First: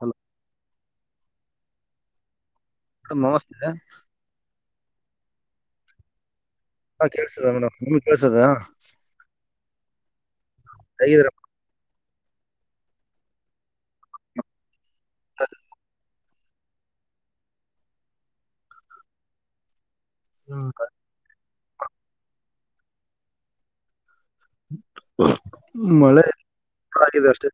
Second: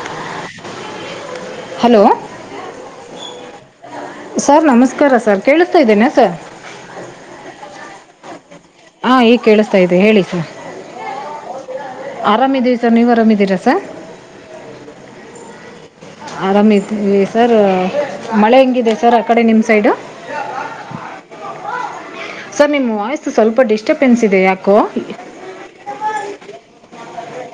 Hello. Hello. Madam ನಮಸ್ತೆ. Sir ನಮಸ್ಕಾರ sir ಕೇಳತಾ ಇದ್ದೇನೆ ಸ ಹಾ ಕೇಳ್ಸದ ಮೇಡ ನಿಮ ಕೇಸದಾ ಹಾ ಈಗ್ ಕೇಳಸ್ತಾ ಇದ್ದದೆ ಹೇಳಿಿಸ ಹೇಗಿದ್ದೀರಾ ಆರಾಮಿದೀವಿ ಸರ್ ನೀವು ಆರಾಮಿದ್ದೀರಾ ಸರ್ ಆರಾಮವಿ ಸರ್ ಮಳೆ ಹೆಂಗಿದೆ ಸರ್ ಆ ಕಡೆ ನಿಮ್ ಸೈಡ್ ಸರ್ ನಿಮ್ಮ್ ವಾಯ್ಸ ಸ್ವಲ್ಪ ಡಿಸ್ಟಬ್ ಪೆನ್ಸಿದೆ ಯಾಕೋ ಅಷ್ಟೆ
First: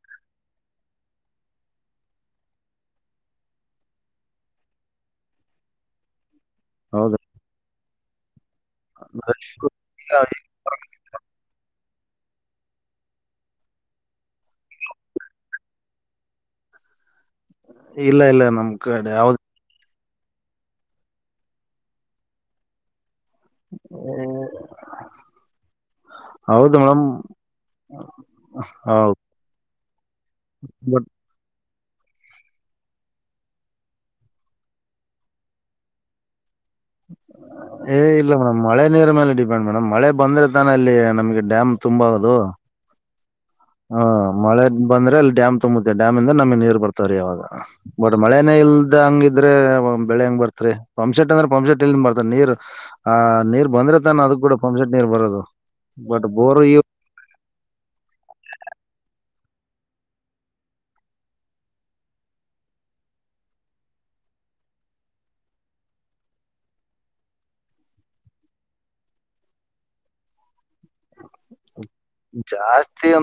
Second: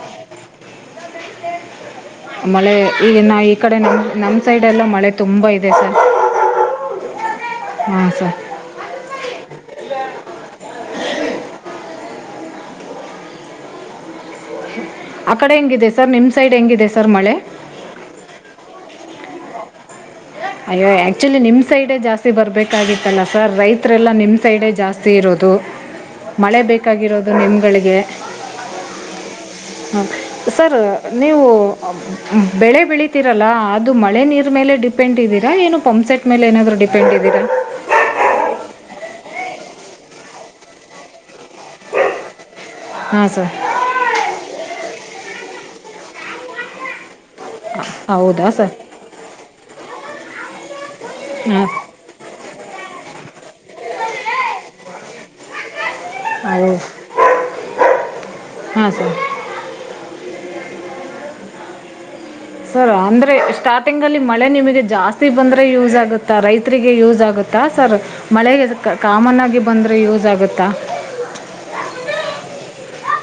ಮಳೆ ಈಗ ನಾವು ಈ ಕಡೆ ನಮ್ಮ ನಮ್ಮ ಸೈಡೆಲ್ಲೂ ಮಳೆ ತುಂಬ ಇದೆ ಸರ್ ಹೌದ ಹಾ ಸರಿ ಅ ಆ ಕಡೆ ಹೆೇಂಗಿದೆ ಸರ್ ನಿಮ್ಮ ಸೈಡ್ ಹೆೇಂಗಿದೆ ಸರ್ ಮಳೆ ಇಲ್ಲ ಇಲ್ಲ ನಮ್ ಕಡೆ ಯ್ದ ಅಯ್ಯೋ ಆಕ್ಚುಲಿ ನಿಮ್ ಸೈಡ್ ಜಾಸ್ತಿ ಬರ್ಬೇಕಾಗಿತ್ತು ತ್ತಲ್ಲ ಸರ್ ರೈತರೆಲ್ಲ ಏ, ನಿಮ್ಮ ಸೈಡೇ ಜಾಸ್ತಿ ಇರೋದು ಮಳೆ ಹೌದು ಬೇಕಾಗಿರೋದು ನಿಮಗಳಿಗೆ ಹೌ ಹ್ಮ ಸರ್ ನೀವು ಬೆಳೆ ಬೆಳೀತಿರಲ್ಲ ಅದು ಮಳೆ ನೀರ್ ಮೇಲೆ ಡಿ ಪೆಂಟ್ ಇದೀರ ಏನು ಪಂಪ್ಸೆಟ್ ಮೇ ನಾದ್ರೂ ಏ ಇಲ್ಲ ಮೇಡಮ್ ಮಳೆ ನೀರ ಮೇಲೆ ಡಿ ಮೇಡಮ್ ಮಳೆ ಬಂದ್ರೆ ತಾನ ಅಲ್ಲಿ ನಮ್ಗೆ ಡಾಮ್ ತುಂಬ ಹದು ಹಾ ಸರ್ ಹಾ ಮಳೆ ಬಂದ್ರೆ ಅಲ್ಲಿ ಡ್ಯಾಮ್ ತುಂಬುತ್ತೆ ಡ್ಯಾಮ್ಂದ ನಮಿ ನೀರ್ ಬರ್ತಾರೆ ಯಾವಾಗ ಬಟ್ ಹೌದಾ ಮಳೆನೇ ಸರ್ ಇಲ್ದ ಹಂಗಿದ್ರೆ ಬೆಳೆ ಹಂಗ್ ಬರ್ತ್ರಿ ಪಂಪ್ಸೆಟ್ ಅಂದ್ರೆ ಹಾಂ ಪಂಪ್ಸೆಟ್ ಎಲ್ಲಿ ಬರ್ತಾರೆ ನೀರ್ ಆ್ ನೀರ್ ಬಂದ್ರೆ ತಾನ ಅದಕ್ ಕೂಡ ಪಂಪ್ಸೆಟ್ ನೀರ್ ಬರೋದು ಬಟ್ ಬೋರ್ ಇ ಹಾ ಸರ್ ಸರ್ ಅಂದ್ರೆ ಸ್ಟಾರ್ಟಿಂಗ್ ಅಲ್ಲಿ ಮಳೆ ನಿಮಗೆ ಜಾಸ್ತಿ ಬಂದ್ರೆ ಯೂಸ್ ಆಗುತ್ತಾ ರೈತರಿಗೆ ಯೂಸ್ ಆಗುತ್ತೆ ಆಾ ಸರ್ ಮಳೆಗೆ ಕಾಮನ್ ಆಗಿ ಬಂದ್ರೆ ಯೂಸ್ ಆಗುತ್ತಾ ಜಾಸ್ತಿ ಒ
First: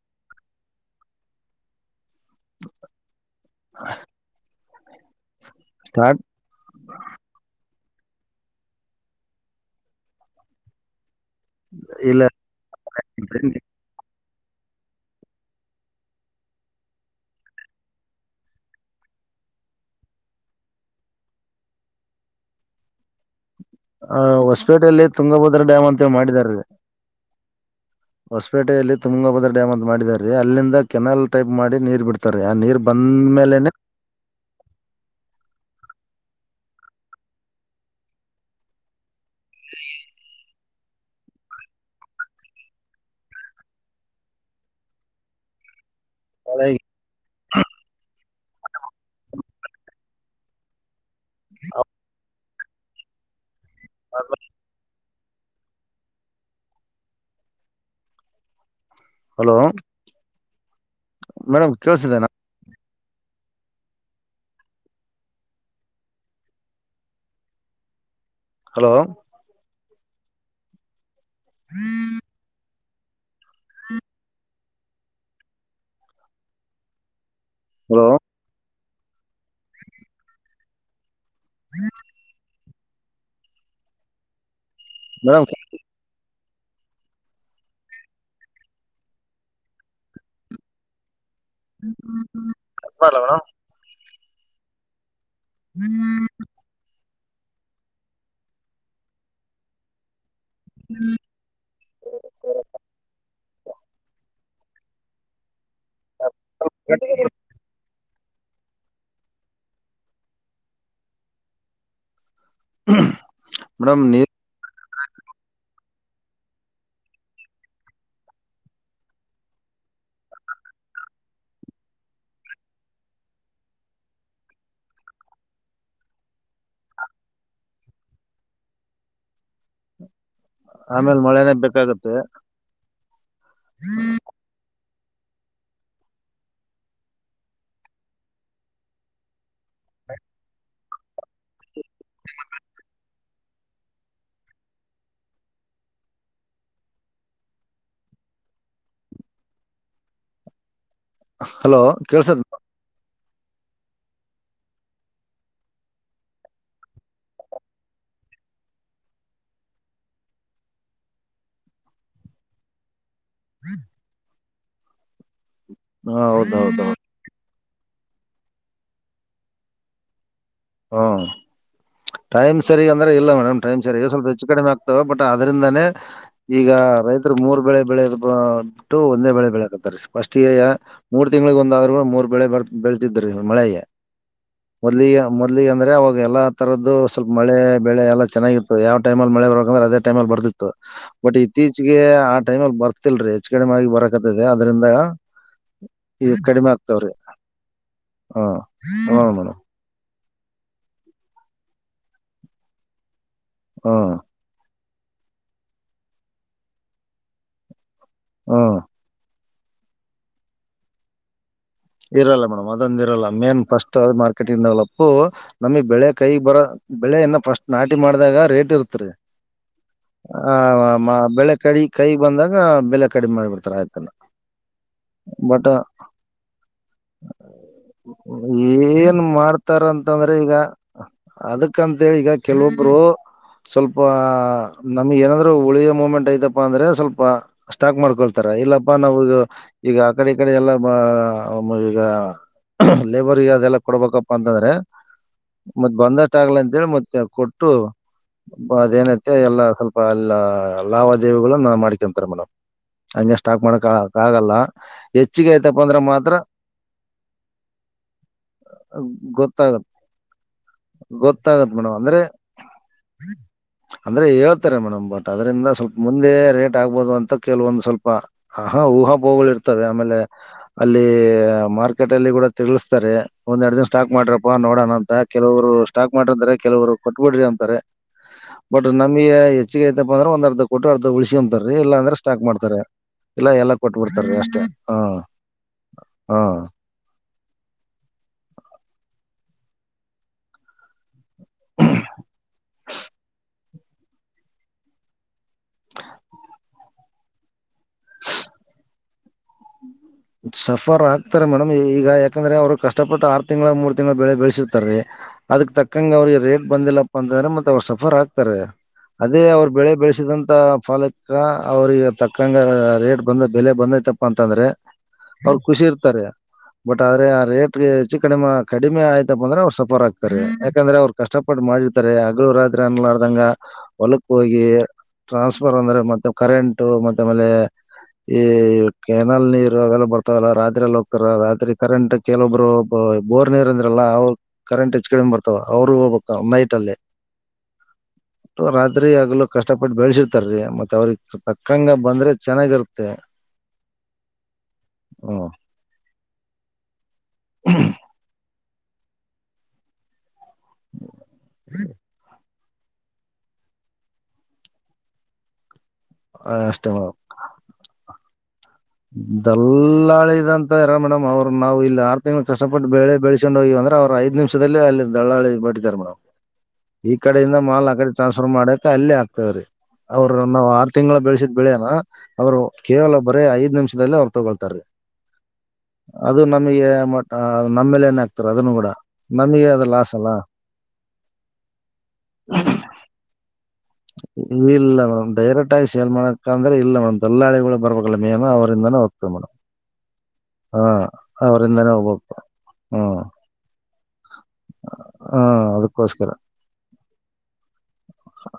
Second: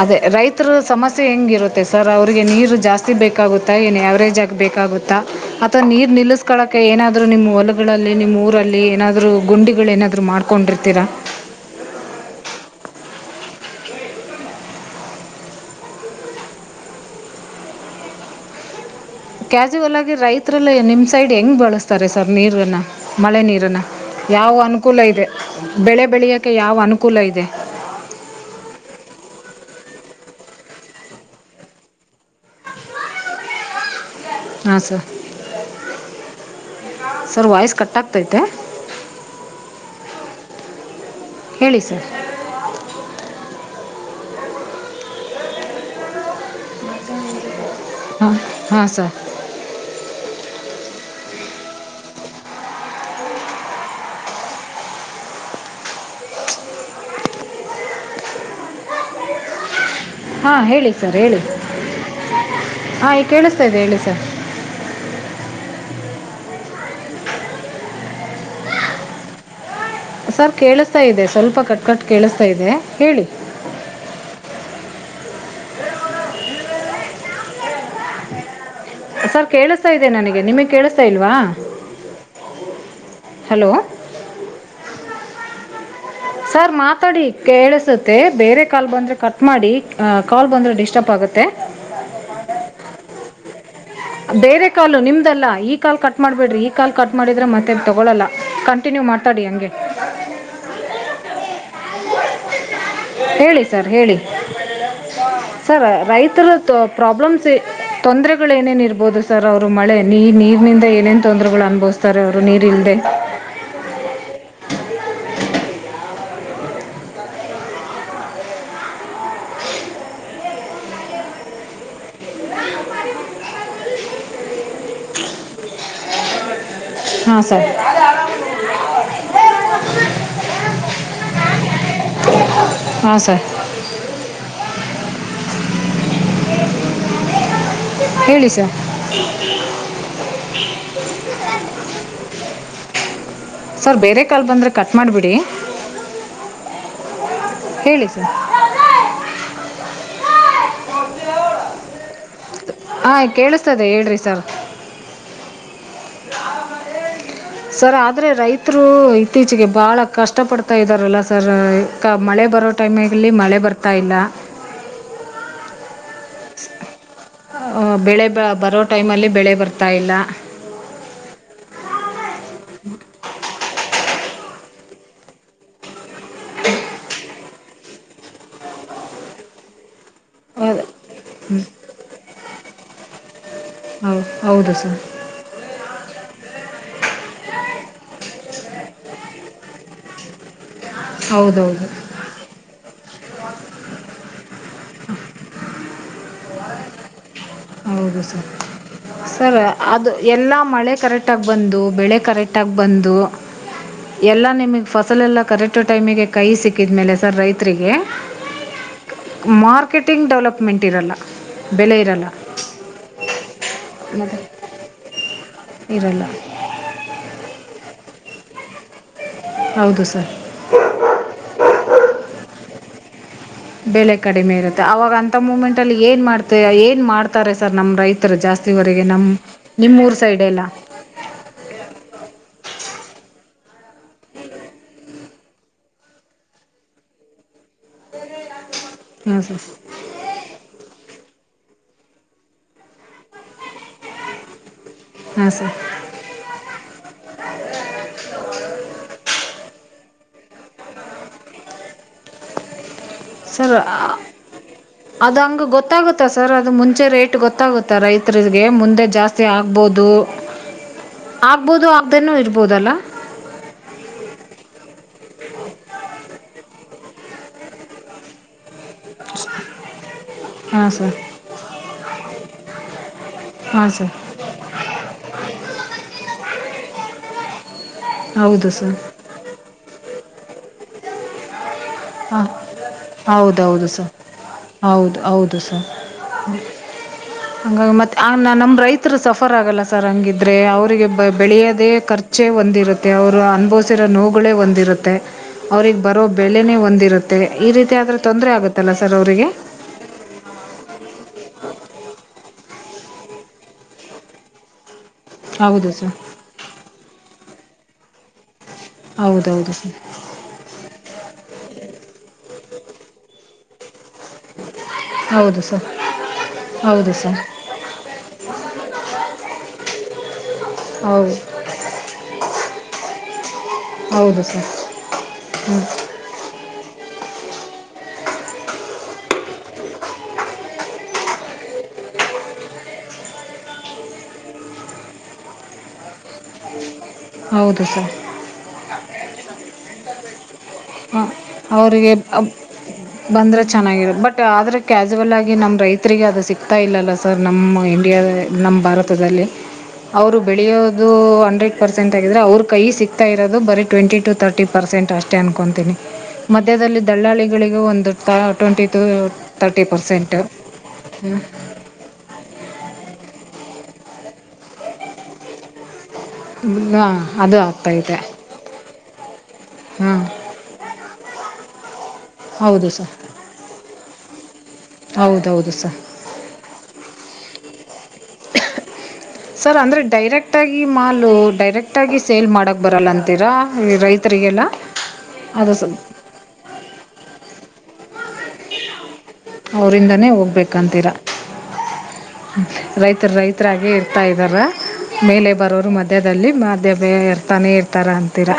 ಅದೇ ರೈತರ ಸಮಸ್ಯೆ ಹೆಂಗಿರುತ್ತೆ ಸರ್ ಅವ್ರಿಗೆ ನೀರು ಜಾಸ್ತಿ ಬೇಕಾಗುತ್ತಾ ಏನ ಯಾವರೇಜ್ ಆಗಬೇಕ ುತ್ತಾ ಅಥವಾ ನೀರ್ ಸ್ಟಾರ್ಟ್ ನಿಲ್ಲಿಸಕೊಳ್ಳಕ ಏನಾದ್ೂ ನಿಮ್ ಹೊಲ ಗಳಲ್ಲಿ ನಿಮ್ಮ ಊರಲ್ಲಿ ಏನಾದ್ೂ ಗುಂಡಿಗಳು ಏನಾದ್ರು ಮಾಡ್ಕೊಂಡಿರ್ತೀರಾ ಇಲ್ಲ ಕ್ಯಾಜುವಲ್ ಆಗಿ ರೈತರೆಲ್ಲ ನಿಮ್ ಸೈಡ್ ಹೆಂಗ್ ಬಳಸ್ತಾರೆ ಸರ್ ನೀರನ್ನ ಮಳೆ ನೀರು ಆ, ಯಾವ ಅನುಕೂಲ ಹೊಸಪೇಟೆಯಲ್ಲಿ ಇದೆ ತುಂಗಭದ್ರ ಡ್ಯಾಮ್ ಬೆಳೆ ಅಂತೇಳಿ ಬೆಳೆಯಕ್ಕೆ ಮಾಡಿದಾರೀ ಯಾವ ಅನುಕೂಲ ಇದೆ ಹೊಸಪೇಟೆಯಲ್ಲಿ ತುಮಂಗಭದ್ರ ಡ್ಯಾಮ್ ಅಂತ ಮಾಡಿದ ಅಲ್ಲಿಂದ ಕೆನಾಲ್ ಟೈಪ್ ಮಾಡಿ ನೀರ್ ಬಿಡ್ತಾರೆ ಆ ನೀರ್ ಬಂದ ಹ್ಮ ಮೇಲೆನೆ ಹಾ ಸರ್ ಸರ್ ವಾಯ್ಸ್ ಕಟ್ಗಗ್ತೈತೆ ಹ ಹೇಳಿ ಸರ್ ಹೊಳ ಹಾಂ ಹಾಂ ಸರ್ ಹ ಹ ಹಲೋ ಹಾ ಹೇಳಿ ಮೇಡಮ್ ಕೇೇಳಸಿದೆೇನೆ ಆ ಇಗ್ ಕೇಳಿಸ್ತಾಇದೆ ಹೇಳಿ ಸ [inaudible] ಹಲೋ ಸರ್ ಕೇಳಿಸ್ತಾ ಇದೆ ಸ್ವಲ್ಪ ಕಟ್ ಕಟ್ ಕೇಳಿಸ್ತಾ ಇದೆ. ಹೇಳಿ ಹಲೋ ಸರ್ ಕೇಳಿಸ್ತಾ ಇದೆ ನನಗೆ ನಿಮಗ್ ಕೇಳಿಸತಾ ಇಲ್ವಾ? ಹಲೋ ಮೇಡಂ ಸರ್ ಮಾತಾಡಿ ಕೇಳಸುತ್ತೆ ಬೇರೆ ಕಾಲ್ ಬಂದ್ರೆ ಕಟ್ ಮಾಡಿ ಕಾಲ್ ಬಂದ್ರೆ ಡಿಸ್ಟರ್ಬ್ ಆಗುತ್ತೆ [unintelligible] ಬೇರೆ ಕಾಲು ನಿಮ್ದಲ್ಲ ಈ ಕಾಲ್ ಕಟ್ ಮಾಡ್ಬಿಡ್ರಿ ಈ ಕಾಲ್ ಕಟ್ ಮಾಡಿದರೆ ಮತ್ತೆ ತೊಗೊಳಲ್ಲ ಕಂಟಿನ್ಯೂ ಮಾತಾಡಿ ಹಂಗೆ ಹೇಳಿ ಸರ್ ಹೇಳಿ ಸರ್ ರೈತರ ಪ್ರಾಬ್ಲಮ್ಸ್ ತೊಂದರೆಗಳು ಏನೇನು ಇರ್ ಬಹುದು ಸರ್ ಅವ್ರು ಮಳೆ ನೀ ನೀರ್ನಿಂದ ಏನೇನ್ ತೊಂದ್ರೆಗಳು ಅನ್ಭೋಸ್ತಾರೆ ಅ ನೀರಿಲ್ಲದೆ ಮೇಡಮ್ ನೀರ್ ಹಾ ಸರ್ ಆಮೇಲ್ ಮಳೆನೇ ಬೇಕಾಗುತ್ತೆ ಹಾ ಸರ್ [inaudible] [unintelligible] ಹೇಳಿ ಸ ಸರ್ ಬೇರೆ ಕಾಲು ಬಂದ್ರೆ ಕಟ್ ಮಾಡಿಬಿಡಿ. ಹೇಳಿ ಸರ್ ಹಲೋ ಕೇಳ್ಸ ಹಾಂ ಕೇಳಿಸ್ತದೆ ಹೇಳ್ರಿ ಸರ್ ಸರ್ ಆದ್ರೆ ರೈತರು ಇತ್ತೀಚೆಗೆ ಬಹಳ ಕಷ್ಟ ಪಡ್ತಾ ಇದ್ದಾರಲ್ಲ ಸರ್ ಕ ಮಳೆ ಬರೋ ಟೈಮ್ಮೆಲ್ಲಿ ಮಳೆ ಬರ್ತಾ ಇಲ್ಲ. ಹ ಹೌದೌದೌದ ಅ ಬೆಳೆ ಬರೋ ಟೈಮಲ್ಲಿ ಬೆಳೆ ಬರ್ತಾ ಇಲ್ಲ. ಹ ಟೈಮ್ ಸರಿ ಅಂದ್ರೆ ಇಲ್ಲ ಮೇಡಮ್ ಟೈಮ್ ಸರಿ ಸ್ವಲ್ಪ ಹೆಚ್ಚು ಕಡಿಮೆ ಆಗ್ತವ ಬಟ್ ಅದ್ರಿಂದಾನೇ ಈಗ ರೈತರು ಮೂರ್ ಬೆಳೆ ಬೆಳೆದ ಬಿಟ್ಟು ಒಂದೇ ಬೆಳೆ ಬೆಳೆಕತಾರ. ಫಸ್ಟ ಎಯ ಹೌದು ಮೂರ್ ತಿಂಗಳಿಗೋಂದಾದರು ಮೂರ್ ಬೆಳೆ ಬರ ಬೆಳತಿದ್ರಿ ಮಳೆಗೆ ಹೌದು- ಹೌದು ಸರ್ ಮೊದ್ಲಿಗೆ ಮೊದ್ಲಿಗೆ ಅಂದ್ರೆ ಅವಾಗ ಎಲ್ಲಾ ತರದ್ದ ಸ್ವಲ್ಪ ಮಳೆ ಬೆಳೆ ಎಲ್ಲ ಚೆನ್ನಾಗಿತ್ತು. ಯಾವಟೈಮಲ್ಲ ಮಳ ಬರಬೇಕ ಅಂದ್ರ ಅದೇ ಟೈಮಲ್ಲಿ ಬರ್ತಿ ಬಟ್ ಹೌದೌದು ಇತ್ತೀಚೆಗೆ ಆ ಟೈಮ್ ಅಲ್ಲಿ ಬರ್ತಿಲ್ರೀ. ಹೆಚ್ಚ ಕಡಿಮೆ ಆಗ ಬರಕತದೆ ಅದ್ರಿಂದ ಈಗ್ ಕಡಿಮೆ ಆಗ್ತವ್ರಿ. ಹೌದು ಸರ್ ಸರ್ ಅದು ಎಲ್ಲ ಮಳೆ ಕರೆಕ್ಟಾಗಿ ಬಂದು ಬೆಳೆ ಕರೆಕ್ಟಾಗಿ ಬಂದು ಹಾ ಎಲ್ಲ ನಿಮಗೆ ಫ ಅಸಲೆೆಲ್ಲ ಕರೆಕ್ಟ್ ಟೈಮಿಗೆ ಕೈ ಸಿಕ್ಕಿದ ಮೇಲೆ ಸರ್ ರೈತರಿಗೆ ಹಾ ಮಾರ್ಕೆಟಿಂಗ್ ಡೆವಲಪ್ಮೆಂಟ್ ಇರಲ್ಲ ಬೆಲೆ ಇರಲ್ಲ. ಅದೊಂದ ಇರಲ್ಲ ಮೇನ್ ಫಸ್ಟ್ ಅದು ಮತ್ತೆ ಮಾರ್ಕೆಟಿಂಗ್ ದೇವೆಲ್ಪ್ ನಮಗ್ ಬೆಳೆ ಇರಲ್ಲ ಕೈ ಬರ ಬೆಳೆ ಇನ್ನಾ ಫಸ್ಟ್ ನಾಟಿ ಮಾಡ್ದಾಗ ರೇಟ್ ಇರ್ತ್ರಿ ಹೌದು ಸರ್ ಆ ಮ ಬೆಳೆ ಕಡಿಗ ಕೈ ಬಂದಾಗ ಬೆಲೆ ಕಡಿಮೆ ಮಾಡಿಬಿಡ್ತಾರ ಆಯ್ತನ ಬೆಲೆ ಕಡಿಮೆ ಇರುತ್ತೆ ಅವಾಗ ಅಂತ ಬಟ್ ಮೂಮೆಂಟ್ ಅಲ್ಲಿ ಏನ್ ಮಾಡ್ ಮತ್ತೆ ಏನ್ ಮಾಡ್ತಾರೆ ಸರ್ ನಮ್ಮ್ ರೈತರು ಜಾಸ್ತಿವರೆಗೆ ಏನ್ ನಮ್ ನಿಮ್ಮಊರ್ ಸೈಡ್ ಎಲ್ಲ. ಅದಕ್ಕಂತ ಹೇಳಿ ಈಗ ಕೆಲವೊಬ್ರು ಸ್ವಲ್ಪ ನಮ್ಗೆ ಏನಾದ್ರು ಉಳಿಯ ಮೂಮೆಂಟ್ ಐತಪ್ಪ ಅಂದ್ರೆ ಸ್ವಲ್ಪ ಸ್ಟಾಕ್ ಮಾಡ್ಕೊಳ್ತಾರ ಇಲ್ಲ ಪ್ಪಾ ನಾವ್ ಹಾಂ ಸರ್ ಈಗ ಆ ಕಡೆ ಈ ಕಡೆ ಎಲ್ಲ ಅವ ಈಗ ಲೇಬರ್ಗ ಅದೆಲ್ಲ ಕೊಡ್ಬೇಕಪ್ಪ ಅಂತಂದ್ರೆ ಹಾಂ ಸರ್ ಮತ್ ಬಂದಷ್ಟ ಆಗ್ಲ ಅಂತೇಳಿ ಮತ್ತೆ ಕೊಟ್ಟು ಅದೇನೈತೆ ಎಲ್ಲಾ ಸ್ವಲ್ಪ ಎಲ್ಲಾ ಲಾವದೇವಿಗಳ ನಾ ಮಾಡ್ಕೊಂತಾರೆ ಮೇಡಮ್. ಹಂಗೆ ಸ್ಟಾಕ್ ಸರ್ ಮಾಡಕ್ಕ್ ಆಗಲ್ಲ ಅದು ಹೆಚ್ಚಿಗೆ ಹಂಗೆ ಆಯ್ತಪ್ಪ ಅಂದ್ರ ಗೊತ್ತಾಗುತ್ತಾ ಮಾತ್ರ ಸರ್ ಅದು ಮುಂಚೆ ರೇಟ್ ಗೊತ್ತಾಗುತ್ತಾ ರೈತರಿಗೆ ಮುಂದೆ ಜಾಸ್ತಿ ಗೊತ್ತಾಗತ್ತೆ ಆಗ್ಬೋದು ಗೊತ್ತಾಗತ್ ಆಗ್ಬೋದು ಮೇಡಮ್ ಅಂದ್ರೆ ಆಗ್ದೇನೂ ಇರ್ಬೋದಲ್ಲ. ಅಂದ್ರೆ ಹೇಳ್ತಾರೆ ಮೇಡಮ್ ಬಟ್ ಅದರಿಂದ ಸ್ವಲ್ಪ ಮುಂದೆ ರೇಟ್ ಆ ಆಗ್ಬಹದು ಅಂತ ಕೆಲವೊಂದು ಸ್ವಲ್ಪ ಆ ಹ ಊಹಾಪೋಗಳು ಇರ್ತವೆ ಆಮೇಲೆ ಹಾಂ ಅಲ್ಲಿ ಸರ್ ಮಾರ್ಕೆಟ್ ಅಲ್ಲಿ ಕೂಡ ತಿಳಿಸ್ತಾರೆ ಒಂದ್ ಎರಡು ದಿನನ ಹಾಂ ಸ್ಟಾಕ್ ಸರ್ ಮಾಡ್ರಪ್ಪಾ ನೋಡೋಣ ಅಂತ. ಕೆಲವರು ಸ್ಟಾಕ್ ಮಾಡಿ ಅಂತಾರೆ ಕೆಲವರು ಕೊಟ್ಬಿಡ್ರಿ ಅಂತಾರೆ ಹೌದು ಬಟ್ ಸರ್ ನಮ್ಗೆ ಹೆಚ್ಚಿಗೆ ಬಂದ್ರ ಒಂದಂದು ಅರ್ಧ ಕೊಟ್ಟ ಅರ್ಧ ಉಳಿಸಿಗ್ಯಂತ ಇಲ್ಲಾ ಅಂದ್ರೆ ಸ್ಟಾಕ್ ಹಾಂ ಮಾಡ್ತಾರೆ ಇಲ್ಲ ಎಲ್ಲ ಹೌದೌದು ಕೊಟ್ ಸರ್ ಬಿಡ್ತಾರೀ ಅಷ್ಟೇ ಹ. ಹಂಗಾಗ್ ಮತ್ತೆ ನಮ್ ರೈತರು ಸಫರ್ ಆಗಲ್ಲ ಸರ್ ಹಂಗಿದ್ರೆ ಅವರಿಗೆ ಬೆಳೆಯದೇ ಖರ್ಚೆ ಒಂದಿರುತ್ತೆ ಅವರು ಅನುಬೊಸ್ ನೋವುಗಳೇ ಒಂದಿರುತ್ತೆ ಅವ್ರಿಗ್ ಬರೋ ಬೆಲೆನೇ ಒಂದ್ ಇರುತ್ತೆ ಈ ರೀತಿ ಆದ್ರೂ ತೊಂದರೆ ಆಗುತ್ತಲ್ಲ ಸರ್ ಅವರಿಗೆ. [unintelligible] ಸಫರ್ ಆಗ್ತಾರೆ ಮೇಡಮ್ ಈಗ ಯಾಕಂದ್ರೆ ಅವ್ರು ಕಷ್ಟಪಟ್ಟು ಆರ್ ತಿಂಗಳ ಮೂರ್ ತಿಂಗ್ಳ ಬೆಳೆ ಬೆಳೆಸಿರುತ್ತಾರೆ. ಅದಕ್ ಹೌದು ತಕ್ಕಂಗ ಸರ್ ಅವ್ರಿಗೆ ರೇಟ್ ಬಂದಿಲ್ಲಪ್ಪ ಅಂತಂದ್ರೆ ಮತ್ತ್ ಅವರು ಸಫರ್ ಆಕ್ತಾರೆ. ಅದೇ ಅವ್ರ ಹೌದೌದು ಬೆಳೆ ಸರ್ ಬೆಳೆಸಿದಂತ ಫಲಕ್ಕ ಅವ್ರಿಗೆ ತಕ್ಕಂಗ ರೇಟ್ ಬಂದ ಬೆಲೆ ಬಂದೈತಪ್ಪ ಅಂತಂದ್ರೆ ಅವ್ರ್ ಹೌದು ಖುಷಿ ಸರ್ ಇರ್ತಾರೆ. ಬಟ್ ಹೌದು ಆದ್ರೆ ಸರ್ ಆ ರೇಟ್ ಗೆ ಹೆಚ್ಚು ಕಡಿಮ ಕಡಿಮೆ ಆಯ್ತಪ್ಪ ಅಂದ್ರೆ ಅವ್ರು ಸಫರ್ ಆಗ್ತಾರೆ ಯಾಕಂದ್ರೆ ಅವ್ರು ಹೌದು ಕಷ್ಟಪಟ್ಟ್ ಮಾಡಿರ್ತಾರೆ ಹಗಲು ರಾತ್ರಿ ಅನುಲಾರದಂಗ ಹೊಲಕ್ಕ್ ಹೌದು ಹೋಗಿ ಸರ್ ಟ್ರಾನ್ಸ್ಫರ್ ಹ್ಞೂ ಅಂದ್ರೆ ಮತ್ತೆ ಕರೆಂಟು ಮತ್ತ ಆಮೇಲೆ ಈ ಕೆನಲ್ ನೀರ್ ಅವೆಲ್ಲ ಬರ್ತಾವಲ್ಲ ರಾತ್ರಿ ಎಲ್ಲಿ ಹೋಗ್ತಾರ ರಾತ್ರಿ ಕರೆಂಟ್ ಕೆಲವೊಬ್ರು ಬೋರ್ ನೀರ್ ಅಂದ್ರಲ್ಲ ಅವ್ರು ಕರೆಂಟ್ ಹೆಚ್ ಕಡಿಮ ಬರ್ತಾವ ಅವ್ರು ಹೋಗ್ಬೇಕ ನೈಟ್ ಅಲ್ಲೇ. ಹೌದು ಸರ್. ಹಗಲು ಕಷ್ಟಪಟ್ಟು ಬೆಳೆಸಿರ್ತಾರ್ರಿ ಮತ್ತೆ ಹ ಅವ್ರಿಗೆ ತಕ್ಕಂಗ ಅವ್ರರಿಗೆ ಬಂದ್ರೆ ಅಬ್ ಚೆನ್ನಾಗಿರುತ್ತೆ ಬಂದ್ರೆ ಚನ್ ಚೆನಾಗಿರದ್ ಬಟ್ ಆದ್ರೆ ಕ್ಯಾಸುವಲ್ ಹ್ಮ್ ಆಗಿ ನಮ್ಮ್ ರೈತರಿಗೆ ಅದು ಸಿಕ್ತಾ ಇಲ್ಲಲ್ಲ ಸರ್ ನಮ್ಮ ಇಂಡಿಯಾದ ನಮ್ಮ್ ಭಾರತದಲ್ಲಿ ಅವ್ರು ಬೆಳೆಯೋದು ಹಂಡ್ರೆಡ್ ಪರ್ಸ ಸೆಂಟ್ ಆಗಿದ್ರೆ ಅವ್ರ್ ಕೈ ಸಿಕ್ತಾ ಇರೋದು ಬರೀ ಟ್ವೆಂಟಿ ಟು ಥರ್ಟಿ ಪರ್ಸೆಂಟ್ ಅಷ್ಟೇ ಅನ್ಕೊತೀನಿ. ಅಷ್ಟೇ ಮಧ್ಯದಲ್ಲಿ ಮೇಡಮ್ ದಲ್ಲಾಳಿಗಳಿಗೂ ಒಂದು ತಳ ದಲ್ಲಾಳಿದಂತ ಇರ ಮೇಡಮ್ ಅವ್ರು ನಾವು ಇಲ್ಲಿ ಆರ್ ತಿಂಗಳು ಕಷ್ಟಪಟ್ಟು ಬೆಳೆ ಬೆಳಸ್ಕೊಂಡು ಹೋಗಿವಿ ಅಂದ್ರೆ ಅವ್ರ್ ಐದ್ ನಿಮಿಷದಲ್ಲೆ ಅಲ್ಲಿ ದಳ್ಳಾಳಿ ಬಟ್ಟಿ ತಾರ ಮೇ ಈ ಕಡೆಯಿಂದ ಅದು ಮಾಲ್ ಆಗ್ತಾ ಆ ಕಡೆ ಇದೆ ಟ್ರಾನ್ಸ್ಫರ್ ಮಾಡಕ ಅಲ್ಲೇ ಆಗ್ತೇವ್ರಿ. ಹಾಂ ಅವ್ರು ನಾವ್ ಆರ್ ತಿಂಗ್ಳ್ ಬೆಳೆಸಿದ್ ಬೆಳೆಯನಾ ಅವ್ರು ಹೌದು ಸರ್ ಕೇವಲ ಬರೇ ಐದ್ ನಿಮಿಷದಲ್ಲಿ ಅವ್ ತಗೊತಾರೆ ಹೌದೌದು ಸರ್ ಅದು ನಮಗೆ ಮತ್ ನಮ್ಮೇಲೆ ಸರ್ ಅಂದ್ರೆ ಅಲ್ಲ ಡೈರೆಕ್ಟ್ ಆಗಿ ಮಾಲ್ ಡೈರೆಕ್ಟ್ ಟ್ಟಾಗಿ ಸೇಲ್ ಮಾಡಕ್ ಬರಲ್ಲ ಅಂತೀರಾ ಈ ರೈತರಿಗೆಲ್ಲ ಇಲ್ಲ ಮೇಡಮ್ ಅದು ಡೈರೆಕ್ಟ್ ಸ ಆಗಿ ಸೇಲ್ ಮಾಡಕ್ ಅಂದ್ರೆ ಇಲ್ಲ ಮೇಡಮ್ ದಲ್ಲಾಳಿಗಳು ಬರಬೇಕಲ್ಲ ಮೇನು ಅವರಿಂದನು ಅವ್ರಿಂದಾನೇ ಹೋಗ್ಬೇಕಂತೀರ ಅವರಿಂದಾನೇ ಹೋಗ್ಬೇಕು ಹ್ಮ್ ರೈತರ್ ರೈತರಾಗೆ ತೈದ್ದಾರಾ ಹಾ ಮೇಲೆ ಬರೋರು ಅದಕ್ಕೋಸ್ಕರ ಮಧ್ಯದಲ್ಲಿ ಮಾಧ್ಯವೇ ಇರ್ತಾನೇ ಇರ್ತಾರ ಅಂತೀರ.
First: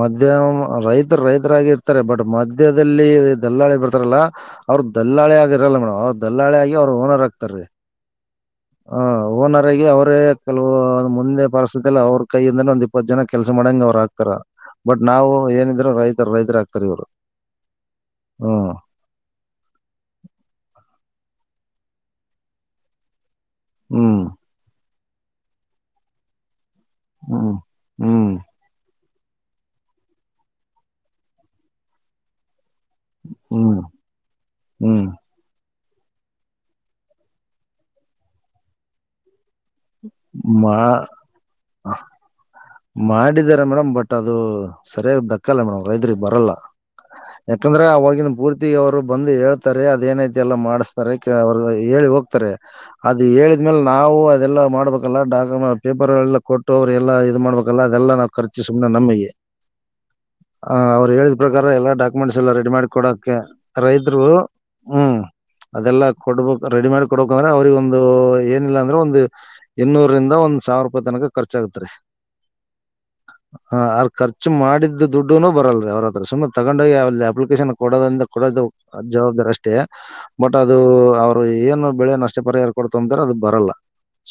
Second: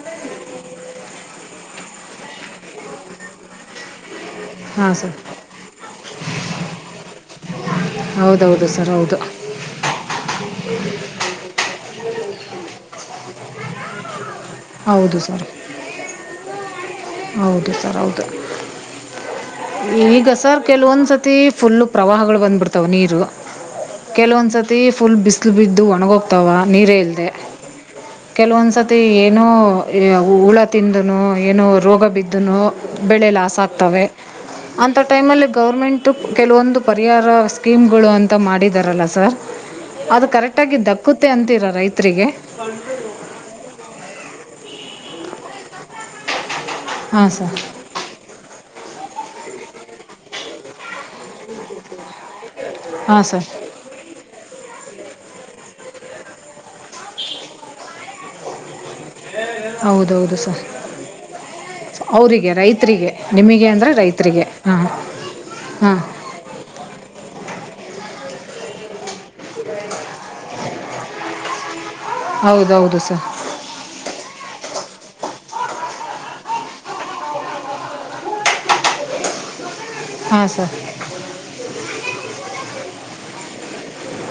ಮಧ್ಯ ರೈತ ರೈತರಾಗಿ ಇರ್ತಾರೆ ಬಟ್ ಮಧ್ಯದಲ್ಲಿ ದಲ್ಲಾಳಿ ಬರ್ತಾರಲ್ಲ ಅವ್ರ್ ಹಾಂ ಸರ್ ದಲ್ಲಾಳಿ ಆಗಿರಲ್ಲ ಮೇಡಮ್ ಅವ್ರ್ ದಲ್ಲಾಳಿ ಆಗೇ ಅವರು ಓನರ್ ಆಗ್ತಾರೆ ಹೌದೌದು ಸರ್ ಹಾ ಹೌದು ಓನರ್ ಆಗಿ ಅವರೇ ಕೆಲವು ಒ ಮುಂದೆ ಪರಿಸ್ಥಿತಿ ಇಲ್ಲ ಅವ್ರ ಕೈಯಿಂದನೂ ಒಂದ ಇಪ್ಪತ್ತ ಜನ ಕೆಲ್ಸ ಮಾಡಂಗ ಅವ್ರ ಆಗ್ತಾರ. ಬಟ್ ಹೌದು ನಾವು ಸರ್ ಏನಿದ್ರ ರೈತರ ರೈತರ ಆಗ್ತಾರ ಇವ್ರ ಹೌದು ಸರ್ ಹೌದು ಹ್ಮ. ಈಗ ಸರ್ ಕೆಲ ಒಂದ್ಸತಿ. ಫುಲ್ಲು ಪ್ರವಾಹಗಳು ಬಂದ್ಬಿಡ್ತಾವ ನೀರು ಹ್ಮ್ ಕೆಲವೊಂದ್ಸತಿ ಫುಲ್ ಬಿಸಿಲ ಬಿದ್ದು ಒಣಗ ಹೋಗ್ತಾವ ನೀರೇ ಇಲ್ಲದೆ ಹ್ಮ್ ಹ್ಮ್ ಕೆಲವೊಂದ್ಸತಿ ಏನೋ ಹುಳ ತಿಂದನೋ ಏನೋ ರೋಗ ಬಿದ್ದನು. ಬೆಳೆ ಲಾಸ್ ಹ್ಮ್ ಆಗ್ತವೆ ಅಂತ ಹ್ಮ್ ಟೈಮಲ್ಲಿ ಗೌರ್ಮೆಂಟ್. ಟ ಕೆಲವೊಂದು ಪರಿಹಾರ ಸ್ಕೀಮ್ಗಳು ಅಂತ ಮಾಡಿದಾರಲ್ಲ ಸರ್. ಅದ ಕರೆಕ್ಟ ಆಗ ದಕ್ಕುತ್ತೆ ಅಂತೀರಾ ರೈತ್ರಿಗೆ. ಮಾಡಿದ್ದಾರೆ ಮೇಡಮ್ ಬಟ್ ಅದು ಸರಿಯಾಗಿ ದಕ್ಕಲ್ಲ ಮೇಡಮ್ ರೈತರಿಗ ಬರಲ್ಲ. ಹಾಂ ಸರ್ ಯಾಕಂದ್ರ ಅವಗಿನ ಪೂರ್ತಿ ಅವರು ಬಂದ ಹೇಳ್ತಾರೆ ಅದೇನ ಐತಿ ಎಲ್ಲ ಮಾಡಸ್ತಾರೆ ಅವರ ಹೇಳಿ ಹೋಗ್ತಾರೆ. ಅದ ಹಾಂ ಸರ್ ಹೇಳಿದ್ಮೇಲೆ ನಾವು ಅದೆಲ್ಲ ಮಾಡ್ಬೇಕ. ಎಲ್ಲ ಡಾಕ್ಯು ಪೇಪರ್ ಎಲ್ಲ ಕೊಟ್ಟ ಅವ್ರು ಎಲ್ಲ ಇದ ಮಾಡ್ಬೇಕಲ್ಲ ಅದೆಲ್ಲ ನಾವು ಖರ್ಚ ಸುನೆ ನಮ್ಮಿಗೆ ಹೌದೌದು ಸರ್ ಆ ಅವ್ರ ಹೇಳಿದ್ ಪ್ರಕಾರ ಎಲ್ಲಾ ಡಾಕ್ಯುಮೆಂಟ್ಸ್ ಎಲ್ಲ ಅವರಿಗೆ ರೆಡಿ ಮಾಡಿ ರೈತರಿಗೆ ಕೊಡಕ್ಕೆ ನಿಮಗೆ ಅಂದರೆ ರೈತರು ರೈತರಿಗೆ ಹಾಂ ಹ್ಮ ಹಾಂ ಅದೆಲ್ಲಾ ಕೊಡ್ಬೇಕ್ ರೆಡಿ ಮಾಡಿ ಕೊಡ್ಬೇಕ ಅಂದ್ರ ಅವ್ರಗ ಒಂದು ಏನಿಲ್ಲ ಅಂದ್ರ ಒಂದು ಎನ್ನೂರಿಂದ ಒಂದ್ ಸಾವಿರ ರೂಪಾಯಿ ತನಕ ಖರ್ಚಾಗತ್ರಿ. ಹೌದೌದು ಸರ್ ಹ ಆ ಖರ್ಚು ಮಾಡಿದ ಇದು ದುಡ್ಡನು ಬರಲ್ಲರಿ ಅವ್ರ ಹತ್ರ ಸುಮನ ತಗೊಂಡೋಗಿ ಅಲ್ಲಿ ಅಪ್ಲಿಕೇಶನ್ ಕೊಡೋದ್ರಿಂದ ಕೊಡದು ಜವಾಬ್ದಾರಿ ಅಷ್ ಟೇ ಹಾಂ ಬಟ್ ಸರ್ ಅದು ಅವ್ರು ಏನು ಬೆಳೆಯನ ಅಷ್ಟೇ ಪರಿಹಾರ ಕೊಡ್ತ ಅಂತ್ರ ಅದ ಬರಲ್ಲ.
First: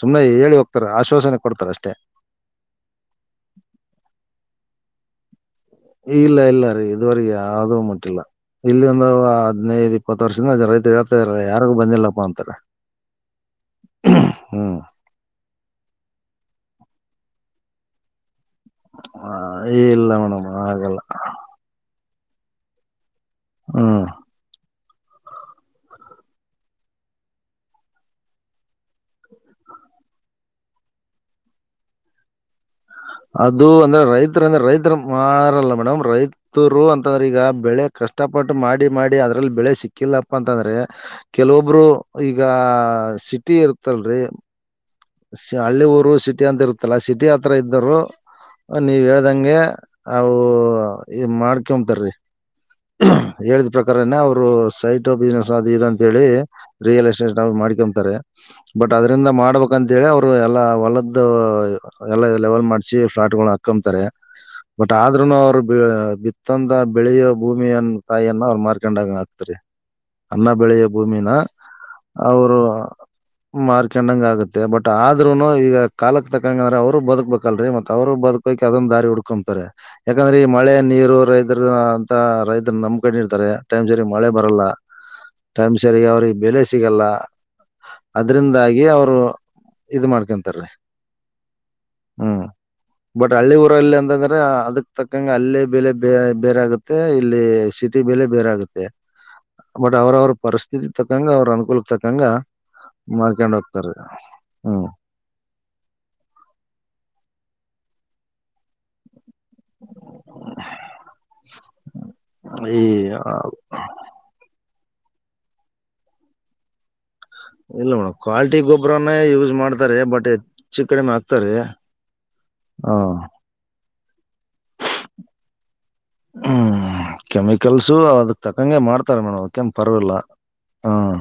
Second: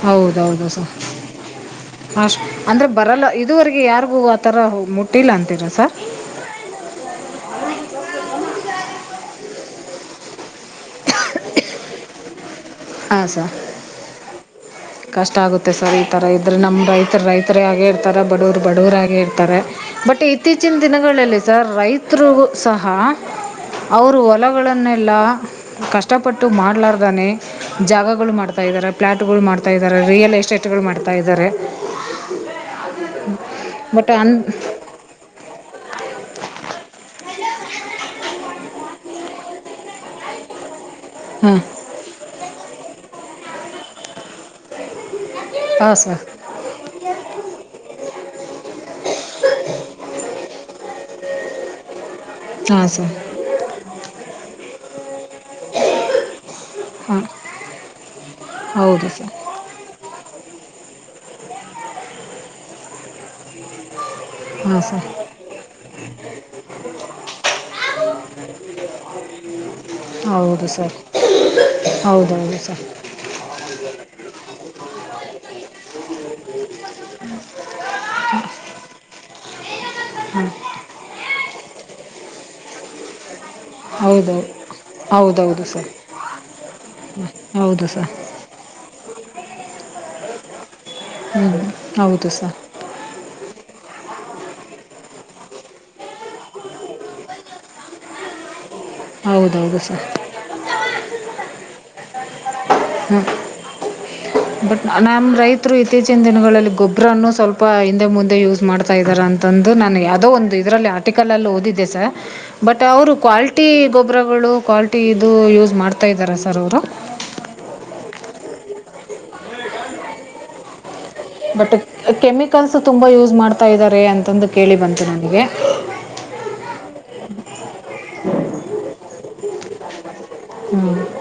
ಸುಮ್ಮನೆ ಹೇಳಿ ಹೌದೌದು ಹೋಗ್ತಾರೇ ಸರ್ ಆಶ್ವಾಸನೆ ಕೊಡ್ತಾರ ಅಷ್ಟೆ. ಅಷ್ಟು ಅಂದರೆ ಬರಲ್ಲ ಇದುವರೆಗ ಯಾರಿಗೂ ಆತರ ಮುಟ್ಟಿಲ್ಲ ಅಂತಿರ. ಎ ಇಲ್ಲ ಇಲ್ಲ ರೀ ಇದುವರಿ ಯಾವ್ದು ಮಟ್ಟಿಲ್ಲ. ಇಲ್ಲಿ ಒಂದ ಹದನೈದ ಇಪ್ಪತ್ತ ವರ್ಷದಿಂದ ರೈತರ ಹೇಳ್ತಾದರ ಯಾರಿಗು ಬಂದಿಲ್ಲಪ್ಪಾ ಅಂತಾ. ಹಾ ಸರ್ ಕಷ್ಟ ಆಗುತ್ತೆ ಸರ್ ಈ ತರ ಇದ್ರೆ ನಂಬ ರೈತರ ಹಾಗೆ ಇರ್ತಾರ ಬಡವರ ಬಡವರ ಆಗೆ ಇರ್ತಾರೆ ಇಲ್ಲ ಬಟ್ ಮೇಡಮ್ ಇತ್ತೀಚಿನ ಆಗಲ್ಲ ದಿನಗಳಲ್ಲಿ ಸರ್ ರೈ ತ್ರು ಸಹ ಹ್ಮ್ ಅವರ ಒಲಗಳನ್ನ ಎಲ್ಲ ಕಷ್ಟಪಟ್ಟು ಮಾಡಲಾರ್ದಾನೆ. ಜಾಗಗಳು ಮಾಡ್ತಾ ಇದಾರೆ ಫ್ಲ್ಯಾಟ್ಗಳು ಮಾಡ್ತಾ ಇದ್ದಾರ ರಿಯಲ್ ಎಸ್ಟೇಟ್ಗಳು ಮಾಡ್ತಾ ಇದಾರೆ. ಅದು ಅಂದ್ರ ಅನ್ ರೈತ ಅಂದ್ರ ರೈತ ಮಾರಲ್ಲ ಮೇಡಮ್ ರೈತ್ ತುರು ಅಂತಂದ್ರ ಈಗ ಬೆಳೆ ಕಷ್ಟಪಟ್ಟು ಮಾಡಿ ಮಾಡಿ ಅದ್ರಲ್ಲಿ ಬೆಳೆ ಸಿಕ್ಕಿಲ್ಲಪ್ಪ ಅಂತಂದ್ರೆ ಹಾಂ ಕೆಲವೊಬ್ರು ಈಗ ಸಿಟಿ ಇರ್ತಲ್ರಿ. ಹಳ್ಳಿ ಹಾಂ ಊರು ಸರ್ ಸಿಟಿ ಅಂತ ಇರತ್ತಲ್ಲ ಸಿಟಿ ಆ ತರ ಇದ್ದ್ರು ನೀವ ಹೇಳ್ದಂಗೆ ಅವು ಈ ಮಾಡ್ಕೊತರಿ. ಹಾಂ ಸರ್ ಹೇಳಿದ್ ಪ್ರಕಾರನೇ ಅವರು ಸೈಟ್ ಬಿಸ್ನಸ್ ಅದು ಇ ಅಂತ ಹೇಳಿ. ರಿಯಲ್ ಹಾಂ ಎಸ್ಟೇಷ ನ ಮಾಡ್ಕೊಂತಾರೆ ಬಟ್ ಹೌದು ಅದರಿಂದ ಸರ್ ಮಾಡ್ಬೇಕಂತೇಳಿ ಅವರ ಎಲ್ಲಾ ಹೊಲದ ದ ಎಲ್ಲ ಲೆವೆಲ್ ಮಾಡಸಿ ಫ್ಲಾಟ್ ಗಳನ ಹಾಕೊತಾರೆ. ಹಾಂ ಬಟ್ ಸರ್ ಆದ್ರೂನು ಅವರ ಬಿ ಬಿತ್ತಂದ ಬೆಳೆಯ ಭೂಮಿಯನ ತಾಯಿನ್ನ ಅವ್ರ ಮಾರ್ಕೊಂಡಾಗ ಆತ್ರಿ. ಅನ್ನ ಹೌದು ಬೆಳೆಯ ಸರ್ ಭೂಮಿನ ಹೌದೌದು ಅವರು ಸರ್ ಮಾರ್ಕೊಂಡಂಗ ಆಗತ್ತೆ ಬಟ್. ಆದ್ರೂನು ಈಗ ಕಾಲಕ್ ತಕಂಗ ಅಂದ್ರ ಅವರು ಬದುಕ್ಬೇಕಲ್ರೀ ಮತ್ ಅವರು ಬದುಕೋಕ್ ಅದನ್ನ ದಾರಿ ಹಡ್ಕೊ ತ ಯಾಕಂದ್ರ ಈ ಹಾಂ ಮಳೆ ನೀರು ರೈತರ ಅಂತ ರೈತರ ನಂಬಕೊಂಡ ಇರ್ತಾರೆ. ಟೈಮ್ ಸರಿ ಮಳೆ ಹೌದೌದು ಬರಲ್ಲ ಹೌದೌದು ಟೈಮ್ ಸರ್ ಸರಿ ಅವ್ರಿಗ ಬೆಲೆ ಸಿಗಲ್ಲ. ಹೌದು ಸರ್ ಅದ್ರಿಂದಾಗಿ ಅವ್ರು ಇದ ಮಾಡ್ಕೊ ತಾರಿ ಹ್ಞೂ ಹೌದು ಹ್ಮ ಸರ್ ಬಟ್ ಹಳ್ಳಿ ಊರಲ್ಲಿ ಅಂತಂದ್ರ ಅದಕ್ ತಕ್ಕಂಗ ಅಲ್ಲೇ ಬೆಲೆ ಬೇ ಬೇರೆ ಆಗತ್ತೆ ಇಲ್ಲಿ ಸಿಟಿ ಬೆಲೆ ಬೇರೆ ಆಗ ತ್ತೆ ಹೌದೌದು ಬಟ್ ಸರ್ ಅವ್ರ ಅವ್ರ ಪರಿಸ್ಥಿತಿ ತಕ್ಕಂಗ ಅವ್ರ ಅನುಕೂಲ ತಕ್ಕಂಗ ಹ್ಮ ಮಾಡ್ಕೊಂಡ್ ಹೋಗ್ತಾರೆ ಬಟ್ ಹ್ಮ್ ನಮ್ಮ ರೈತರ ಇತ್ತೀಚಿನ ದಿನಗಳಲ್ಲಿ ಗೊಬ್ಬರನ್ನು ಸ್ವಲ್ಪ ಹಿಂದೆ ಮುಂದೆ ಯೂಸ್ ಮಾಡ್ತಾ ಇದ್ದಾರ ನ ಅಂದು ನಾನು ಯಾವದೋ ಒಂದು ಇದರಲ್ಲಿ ಆರ್ಟಿಕಲ್ ಅಲ್ಲಿ ಓದಿದ್ದೆ ಸ ಈ ಬಟ್ ಅವರು ಕ್ವಾಲಿ ಗೊಬ್ಬರಗಳು ಕ್ವಾಲಿಟಿ ಇದು ಯೂಸ್ ಮಾಡ್ತಾ ಇದ್ದಾರೆ ಸರ್ ಅವರು. ಇಲ್ಲ ಮೇಡಮ್ ಕ್ವಾಲ್ಟಿ ಗೊಬ್ಬರನೇ ಯೂಸ್ ಮಾಡ್ತಾರೆ. ಬಟ್ ಚಿ ಬಟ್ ಕೆಮಿಕಲ್ಸ್ ಹ ತುಂಬಾ ಯೂಸ್ ಮಾಡ್ತಾ ಇದಾರೆ. ಅಂತಂದು ಕೇಳಿ ಬಂತು ನನಗೆ ಹ್ಮ್ [unintelligible] ಕೆಮಿಕಲ್ಸು ಅದಕ್ ತಕ್ಕಂಗೆ ಮಾಡ್ತಾರೆ ಮೇಡಮ್ ಅದಕನ್ ಪರವಾಗಿಲ್ಲ. ಹ್ಞೂ ಹ್ಮ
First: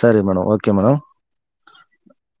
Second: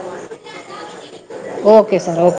ಸರಿ madam, okay madam okay sir, okay-